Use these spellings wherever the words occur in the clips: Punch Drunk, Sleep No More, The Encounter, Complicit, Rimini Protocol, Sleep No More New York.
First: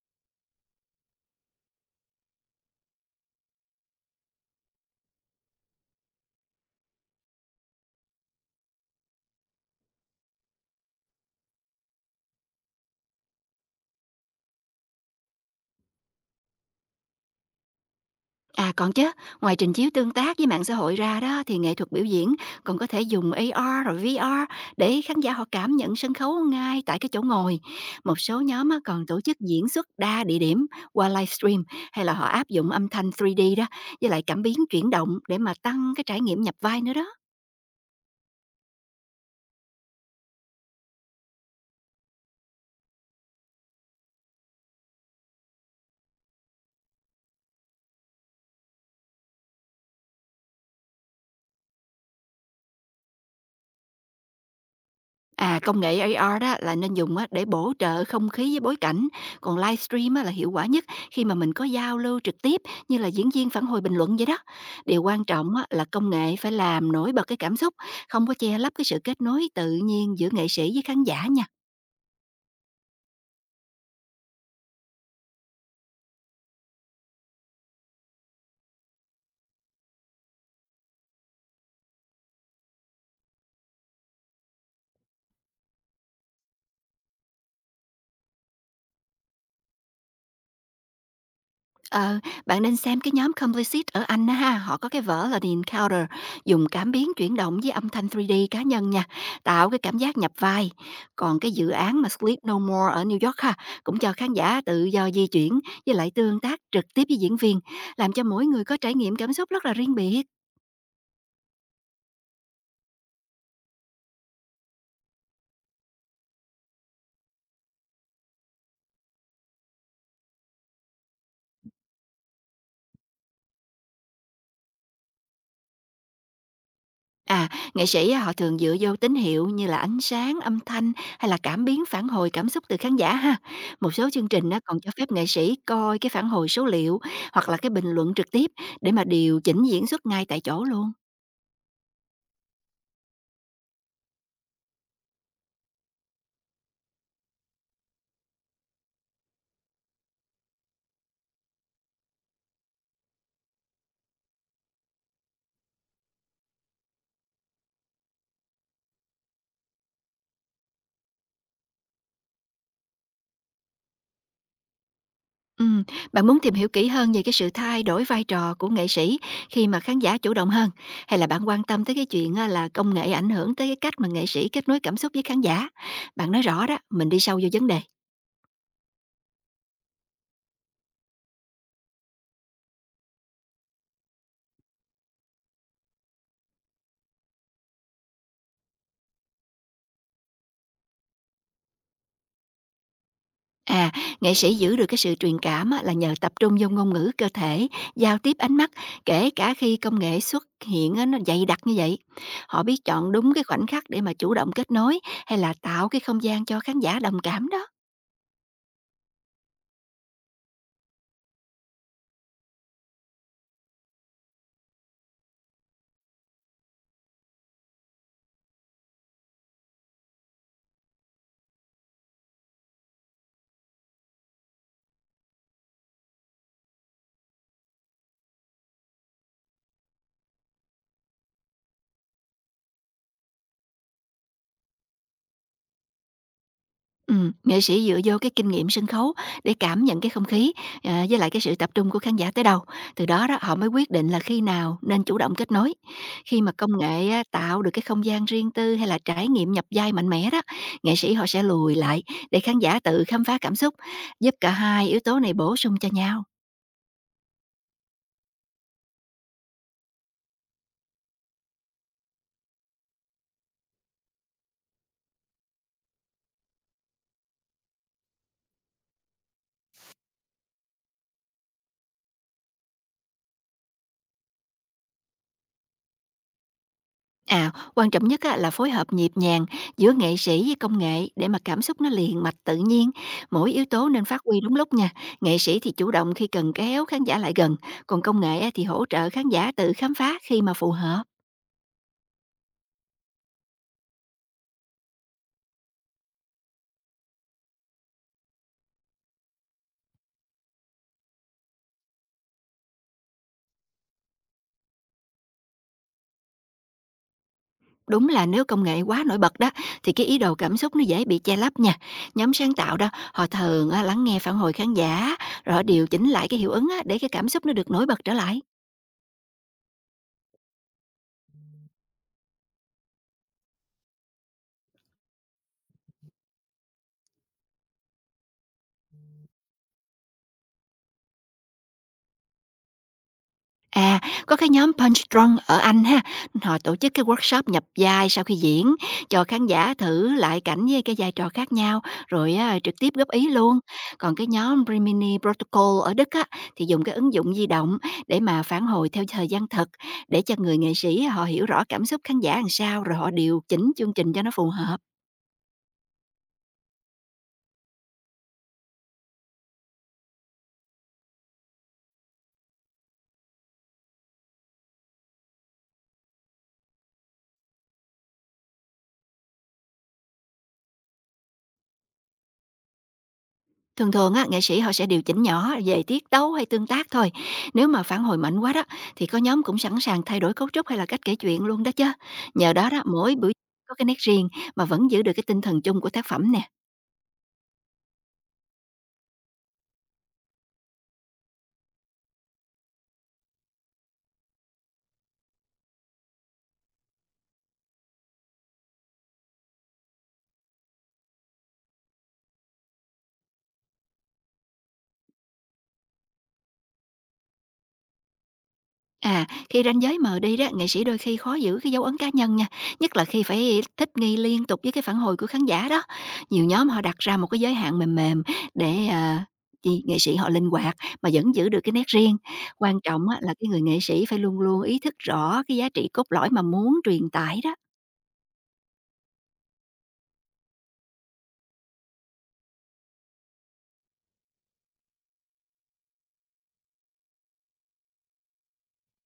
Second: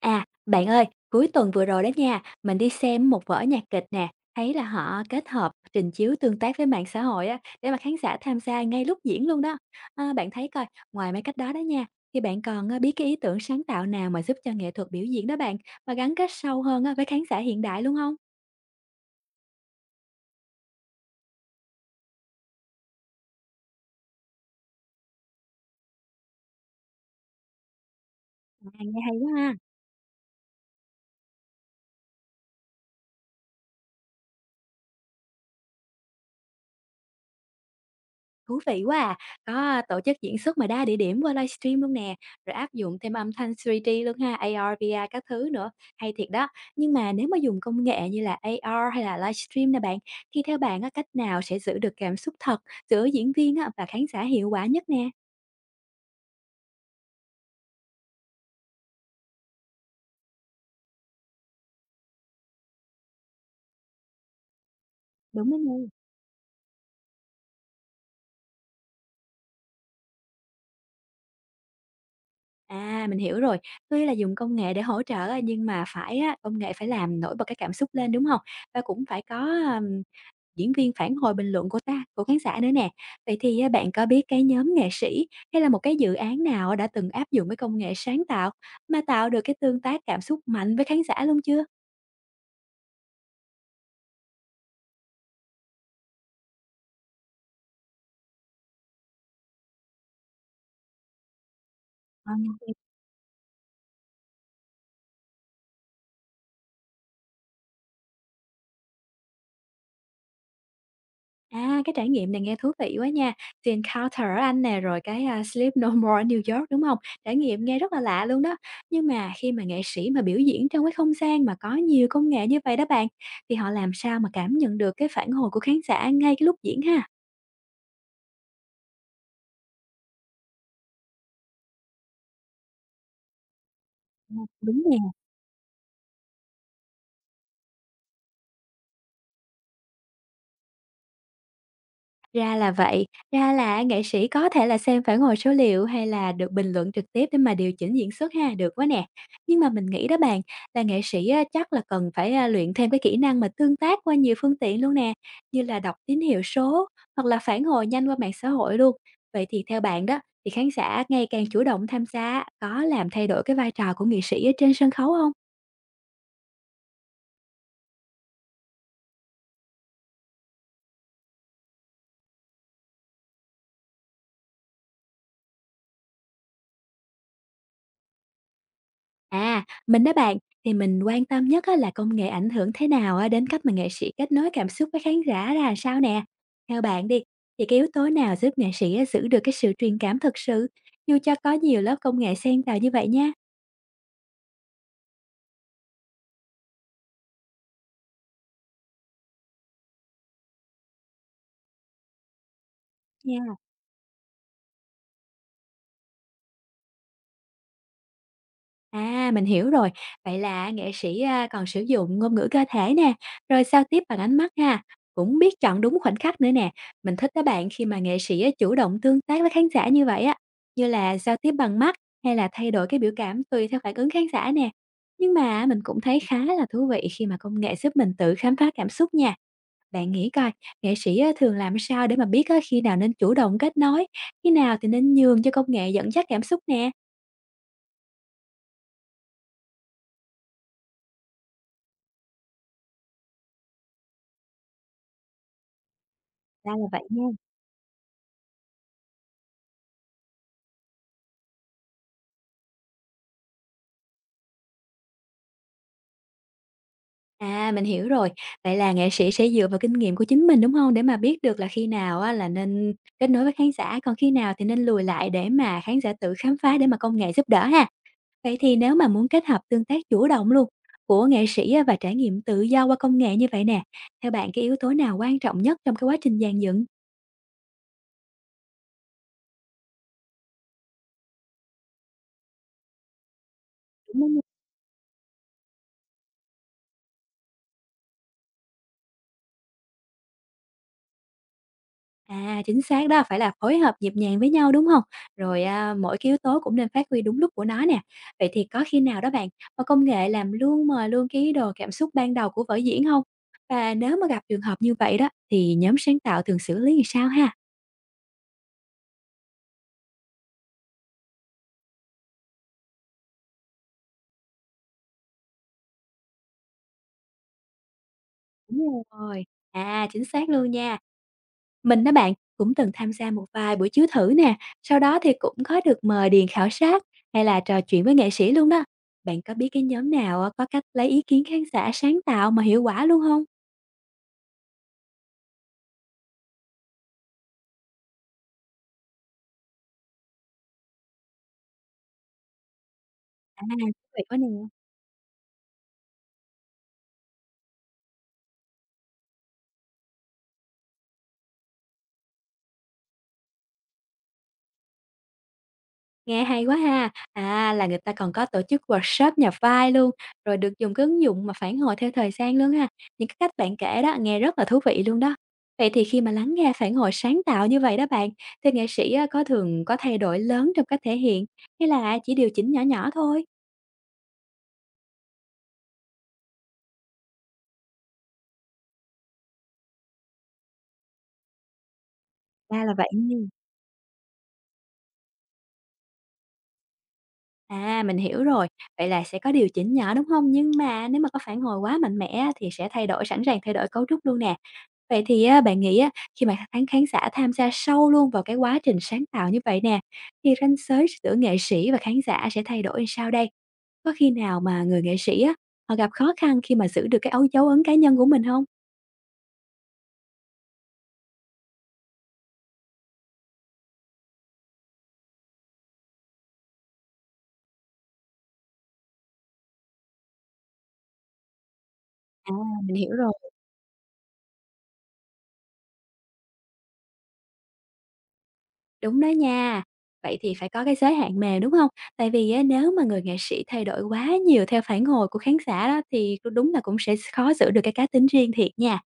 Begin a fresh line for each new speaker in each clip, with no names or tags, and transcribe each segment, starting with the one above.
À, bạn ơi, cuối tuần vừa rồi đó nha, mình đi xem một vở nhạc kịch nè, thấy là họ kết hợp trình chiếu tương tác với mạng xã hội á, để mà khán giả tham gia ngay lúc diễn luôn đó. À, bạn thấy coi, ngoài mấy cách đó đó nha, thì bạn còn biết cái ý tưởng sáng tạo nào mà giúp cho nghệ thuật biểu diễn đó bạn, mà gắn kết sâu hơn á với khán giả hiện đại luôn không?
À, còn chứ, ngoài trình chiếu tương tác với mạng xã hội ra đó thì nghệ thuật biểu diễn còn có thể dùng AR rồi VR để khán giả họ cảm nhận sân khấu ngay tại cái chỗ ngồi. Một số nhóm á,
À, nghe
còn
hay
tổ
quá
chức
ha.
diễn xuất đa địa điểm qua livestream, hay là họ áp dụng âm thanh 3D đó với lại cảm biến chuyển động để mà tăng cái trải nghiệm nhập vai nữa đó.
Thú vị quá à! Có tổ chức diễn xuất mà đa địa điểm qua livestream luôn nè, rồi áp dụng thêm âm thanh 3D luôn ha, AR, VR các thứ nữa, hay thiệt đó. Nhưng mà nếu mà dùng công nghệ như là AR hay là livestream nè bạn, thì theo bạn á, cách nào sẽ giữ được cảm xúc thật giữa diễn viên á và khán giả hiệu quả nhất nè?
À, công nghệ AR đó là nên dùng á để bổ trợ không khí với bối cảnh, còn livestream á là hiệu quả nhất khi mà mình có giao lưu trực tiếp, như là diễn viên phản hồi bình luận vậy đó. Điều quan
Đúng
trọng
đó
á là
nha.
công nghệ phải làm nổi bật cái cảm xúc, không có che lấp cái sự kết nối tự nhiên giữa nghệ sĩ với khán giả nha.
À, mình hiểu rồi. Tuy là dùng công nghệ để hỗ trợ á, nhưng mà phải á, công nghệ phải làm nổi bật cái cảm xúc lên, đúng không? Và cũng phải có, à diễn viên phản hồi bình luận của ta của khán giả nữa nè. Vậy thì á, bạn có biết cái nhóm nghệ sĩ hay là một cái dự án nào đã từng áp dụng cái công nghệ sáng tạo mà tạo được cái tương tác cảm xúc mạnh với khán giả luôn chưa?
Ờ, bạn nên xem cái nhóm Complicit ở Anh á ha, họ có cái vở là The Encounter, dùng cảm biến chuyển động với âm thanh 3D cá nhân nha, tạo cái cảm giác nhập vai. Còn cái dự án mà
Ờ.
Sleep No More ở New York ha, cũng cho khán giả tự do di chuyển với lại tương tác trực tiếp với diễn viên, làm cho mỗi người có trải nghiệm cảm xúc rất là riêng biệt.
À, cái trải nghiệm này nghe thú vị quá nha. The Encounter ở Anh nè, rồi cái à, Sleep No More New York đúng không? Trải nghiệm nghe rất là lạ luôn đó. Nhưng mà khi mà nghệ sĩ mà biểu diễn trong cái không gian mà có nhiều công nghệ như vậy đó bạn, thì họ làm sao mà cảm nhận được cái phản hồi của khán giả ngay cái lúc diễn ha?
À, nghệ sĩ á, họ thường dựa vô tín hiệu như là ánh sáng, âm thanh hay là cảm biến phản hồi cảm xúc từ khán giả ha. Một số chương
Ờ,
trình á, còn
đúng
cho
nè.
phép nghệ sĩ coi cái phản hồi số liệu hoặc là cái bình luận trực tiếp để mà điều chỉnh diễn xuất ngay tại chỗ luôn.
Ra là vậy, ra là nghệ sĩ có thể là xem phản hồi số liệu hay là được bình luận trực tiếp để mà điều chỉnh diễn xuất ha, được quá nè. Nhưng mà mình nghĩ đó bạn, là nghệ sĩ á, chắc là cần phải, luyện thêm cái kỹ năng mà tương tác qua nhiều phương tiện luôn nè, như là đọc tín hiệu số hoặc là phản hồi nhanh qua mạng xã hội luôn. Vậy thì theo bạn đó, thì khán giả ngày càng chủ động tham gia có làm thay đổi cái vai trò của nghệ sĩ ở trên sân khấu không?
Ừm, bạn muốn tìm hiểu kỹ hơn về cái sự thay đổi vai trò của nghệ sĩ khi mà khán giả chủ động hơn, hay là bạn quan tâm tới cái chuyện á, là công nghệ ảnh hưởng tới cái cách mà nghệ sĩ kết nối cảm xúc với khán giả? Bạn nói rõ đó, mình đi sâu vô vấn đề.
À, mình đó bạn, thì mình quan tâm nhất á là công nghệ ảnh hưởng thế nào á đến cách mà nghệ sĩ kết nối cảm xúc với khán giả ra làm sao nè. Theo bạn đi, thì cái yếu tố nào giúp nghệ sĩ á giữ được cái sự truyền cảm thực sự, dù cho có nhiều lớp công nghệ xen vào như vậy nha?
À, nghệ sĩ giữ được cái sự truyền cảm á, là nhờ tập trung vô ngôn ngữ cơ thể, giao tiếp ánh mắt, kể cả khi công nghệ xuất hiện á, nó dày đặc như vậy. Họ biết chọn đúng cái khoảnh khắc để mà chủ động kết nối, hay là tạo cái không gian cho khán giả đồng cảm đó.
À, mình hiểu rồi. Vậy là nghệ sĩ, còn sử dụng ngôn ngữ cơ thể nè, rồi giao tiếp bằng ánh mắt ha, cũng biết chọn đúng khoảnh khắc nữa nè. Mình thích các bạn khi mà nghệ sĩ á chủ động tương tác với khán giả như vậy á, như là giao tiếp bằng mắt hay là thay đổi cái biểu cảm tùy theo phản ứng khán giả nè. Nhưng mà mình cũng thấy khá là thú vị khi mà công nghệ giúp mình tự khám phá cảm xúc nha. Bạn nghĩ coi, nghệ sĩ á thường làm sao để mà biết á khi nào nên chủ động kết nối, khi nào thì nên nhường cho công nghệ dẫn dắt cảm xúc nè?
Nghệ sĩ dựa vô cái kinh nghiệm sân khấu để cảm nhận cái không khí, à, với lại cái sự tập trung của khán giả tới đâu. Từ đó đó, họ mới quyết định là khi nào nên chủ động kết nối. Khi mà công
Ra là vậy
nghệ á,
nha.
tạo được cái không gian riêng tư hay là trải nghiệm nhập vai mạnh mẽ đó, nghệ sĩ họ sẽ lùi lại để khán giả tự khám phá cảm xúc, giúp cả hai yếu tố này bổ sung cho nhau.
À, mình hiểu rồi. Vậy là nghệ sĩ sẽ dựa vào kinh nghiệm của chính mình, đúng không? Để mà biết được là khi nào á là nên kết nối với khán giả, còn khi nào thì nên lùi lại để mà khán giả tự khám phá, để mà công nghệ giúp đỡ ha. Vậy thì nếu mà muốn kết hợp tương tác chủ động luôn của nghệ sĩ á và trải nghiệm tự do qua công nghệ như vậy nè, theo bạn cái yếu tố nào quan trọng nhất trong cái quá trình dàn dựng?
À, quan trọng nhất á, là phối hợp nhịp nhàng giữa nghệ sĩ với công nghệ để mà cảm xúc nó liền mạch tự nhiên. Mỗi yếu tố nên phát huy đúng lúc nha. Nghệ sĩ thì chủ động khi cần kéo khán giả lại gần, còn công nghệ á, thì hỗ trợ khán giả tự khám phá khi mà phù hợp.
À, chính xác đó, phải là phối hợp nhịp nhàng với nhau, đúng không? Rồi, mỗi cái yếu tố cũng nên phát huy đúng lúc của nó nè. Vậy thì có khi nào đó bạn, mà công nghệ làm luôn mờ luôn cái ý đồ cảm xúc ban đầu của vở diễn không? Và nếu mà gặp trường hợp như vậy đó, thì nhóm sáng tạo thường xử lý làm sao ha?
Đúng là nếu công nghệ quá nổi bật đó thì cái ý đồ cảm xúc nó dễ bị che lấp nha. Nhóm sáng tạo đó, họ thường á, lắng nghe phản hồi khán giả, rồi họ điều chỉnh lại cái hiệu ứng á, để cái cảm xúc nó được nổi bật trở lại.
Đúng rồi, chính xác luôn nha. Mình đó bạn, cũng từng tham gia một vài buổi chiếu thử nè, sau đó thì cũng có được mời điền khảo sát hay là trò chuyện với nghệ sĩ luôn đó. Bạn có biết cái nhóm nào, có cách lấy ý kiến khán giả sáng tạo mà hiệu quả luôn không?
À, có cái nhóm Punch Drunk ở Anh ha, họ tổ chức cái workshop nhập vai sau khi diễn, cho khán giả thử lại cảnh với cái vai trò khác nhau, rồi á, trực tiếp góp ý luôn.
À, thú
Còn
vị
cái
quá nè,
nhóm Rimini Protocol ở Đức á, thì dùng cái ứng dụng di động để mà phản hồi theo thời gian thực, để cho người nghệ sĩ họ hiểu rõ cảm xúc khán giả làm sao, rồi họ điều chỉnh chương trình cho nó phù hợp.
nghe hay quá ha. À, là người ta còn có tổ chức workshop nhà vai luôn, rồi được dùng cái ứng dụng mà phản hồi theo thời gian luôn ha. Những cái cách bạn kể đó nghe rất là thú vị luôn đó. Vậy thì khi mà lắng nghe phản hồi sáng tạo như vậy đó bạn, thì nghệ sĩ á, có thường có thay đổi lớn trong cách thể hiện hay là chỉ điều chỉnh nhỏ nhỏ thôi?
Thường thường á, nghệ sĩ họ sẽ điều chỉnh nhỏ về tiết tấu hay tương tác thôi. Nếu mà phản hồi mạnh quá đó, thì có nhóm cũng sẵn sàng thay đổi cấu trúc hay là cách kể chuyện luôn đó chứ. Nhờ đó đó,
Ra là vậy
mỗi buổi
nha.
có cái nét riêng mà vẫn giữ được cái tinh thần chung của tác phẩm nè.
À, mình hiểu rồi. Vậy là sẽ có điều chỉnh nhỏ đúng không? Nhưng mà nếu mà có phản hồi quá mạnh mẽ á, thì sẽ thay đổi sẵn sàng thay đổi cấu trúc luôn nè. Vậy thì á, bạn nghĩ á, khi mà khán khán giả tham gia sâu luôn vào cái quá trình sáng tạo như vậy nè, thì ranh giới giữa nghệ sĩ và khán giả sẽ thay đổi sao đây? Có khi nào mà người nghệ sĩ á, họ gặp khó khăn khi mà giữ được cái dấu ấn cá nhân của mình không?
À, khi ranh giới mờ đi đó, nghệ sĩ đôi khi khó giữ cái dấu ấn cá nhân nha, nhất là khi phải thích nghi liên tục với cái phản hồi của khán giả đó. Nhiều nhóm họ đặt ra một cái giới hạn mềm mềm để, chi nghệ sĩ họ linh hoạt mà vẫn giữ được cái nét riêng.
À,
Quan
mình
trọng
hiểu
á
rồi.
là cái người nghệ sĩ phải luôn luôn ý thức rõ cái giá trị cốt lõi mà muốn truyền tải đó.
Đúng đó nha. Vậy thì phải có cái giới hạn mềm, đúng không? Tại vì á, nếu mà người nghệ sĩ thay đổi quá nhiều theo phản hồi của khán giả đó, thì đúng là cũng sẽ khó giữ được cái cá tính riêng thiệt nha.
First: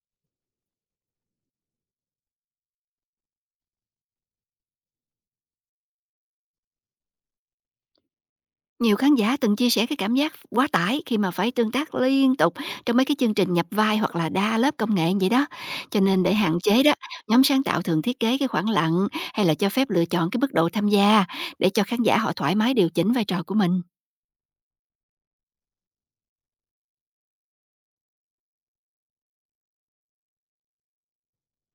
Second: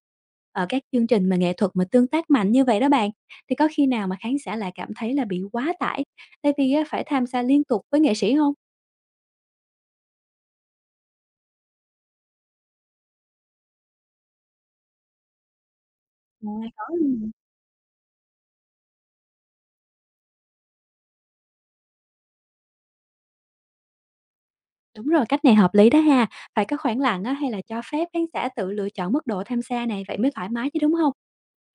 Ở các chương trình mà nghệ thuật mà tương tác mạnh như vậy đó bạn, thì có khi nào mà khán giả lại cảm thấy là bị quá tải, tại vì á, phải tham gia liên tục với nghệ sĩ không?
Nhiều khán giả từng chia sẻ cái cảm giác quá tải khi mà phải tương tác liên tục trong mấy cái chương trình nhập vai hoặc là đa lớp công nghệ vậy đó. Cho nên để
À,
hạn chế đó,
có luôn.
nhóm sáng tạo thường thiết kế cái khoảng lặng hay là cho phép lựa chọn cái mức độ tham gia để cho khán giả họ thoải mái điều chỉnh vai trò của mình.
Đúng rồi, cách này hợp lý đó ha. Phải có khoảng lặng á, hay là cho phép khán giả tự lựa chọn mức độ tham gia này, vậy mới thoải mái chứ, đúng không?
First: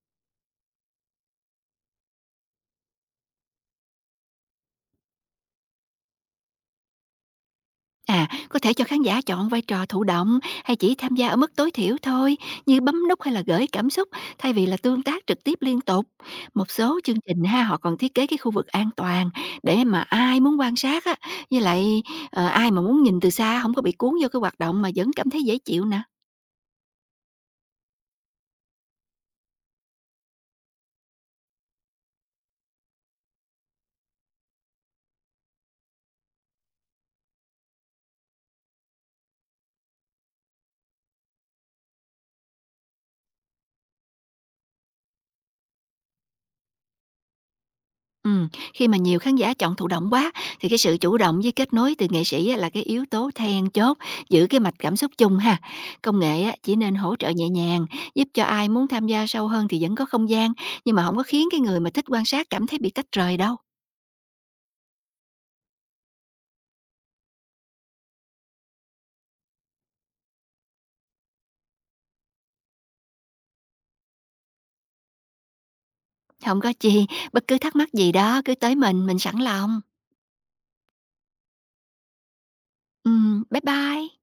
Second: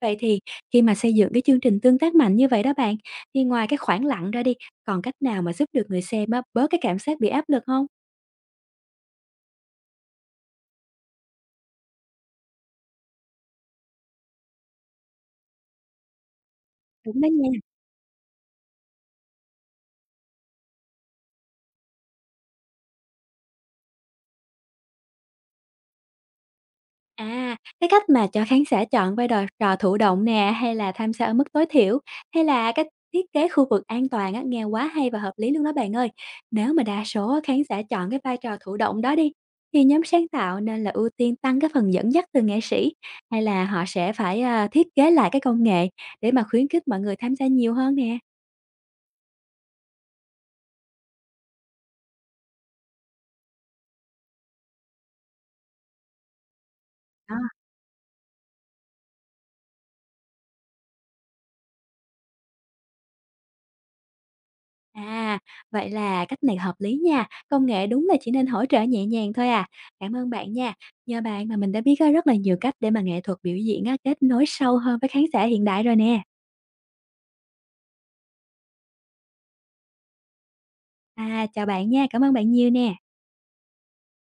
Vậy thì khi mà xây dựng cái chương trình tương tác mạnh như vậy đó bạn, thì ngoài cái khoảng lặng ra đi, còn cách nào mà giúp được người xem á, bớt cái cảm giác bị áp lực không?
À, có thể cho khán giả chọn vai trò thụ động hay chỉ tham gia ở mức tối thiểu thôi, như bấm nút hay là gửi cảm xúc thay vì là tương tác trực tiếp liên tục. Một số chương
Đúng đó
trình
nha.
ha, họ còn thiết kế cái khu vực an toàn để mà ai muốn quan sát á, với lại ai mà muốn nhìn từ xa không có bị cuốn vô cái hoạt động mà vẫn cảm thấy dễ chịu nè.
À, cái cách mà cho khán giả chọn vai trò thụ động nè, hay là tham gia ở mức tối thiểu, hay là thiết kế khu vực an toàn á, nghe quá hay và hợp lý luôn đó bạn ơi. Nếu mà đa số á, khán giả chọn cái vai trò thụ động đó đi, thì nhóm sáng tạo nên là ưu tiên tăng cái phần dẫn dắt từ nghệ sĩ, hay là họ sẽ phải, thiết kế lại cái công nghệ để mà khuyến khích mọi người tham gia nhiều hơn nè?
Ừm, khi mà nhiều khán giả chọn thụ động quá thì cái sự chủ động với kết nối từ nghệ sĩ á, là cái yếu tố then chốt giữ cái mạch cảm xúc chung ha. Công nghệ á, chỉ nên hỗ trợ
Đó,
nhẹ nhàng, giúp cho ai muốn tham gia sâu hơn thì vẫn có không gian, nhưng mà không có khiến cái người mà thích quan sát cảm thấy bị tách rời đâu.
à, vậy là cách này hợp lý nha, công nghệ đúng là chỉ nên hỗ trợ nhẹ nhàng thôi à. Cảm ơn bạn nha, nhờ bạn mà mình đã biết á rất là nhiều cách để mà nghệ thuật biểu diễn á kết nối sâu hơn với khán giả hiện đại rồi nè.
Không có chi, bất cứ thắc mắc gì đó cứ tới mình sẵn lòng.
À, chào bạn nha, cảm ơn bạn nhiều nè.
Bye bye.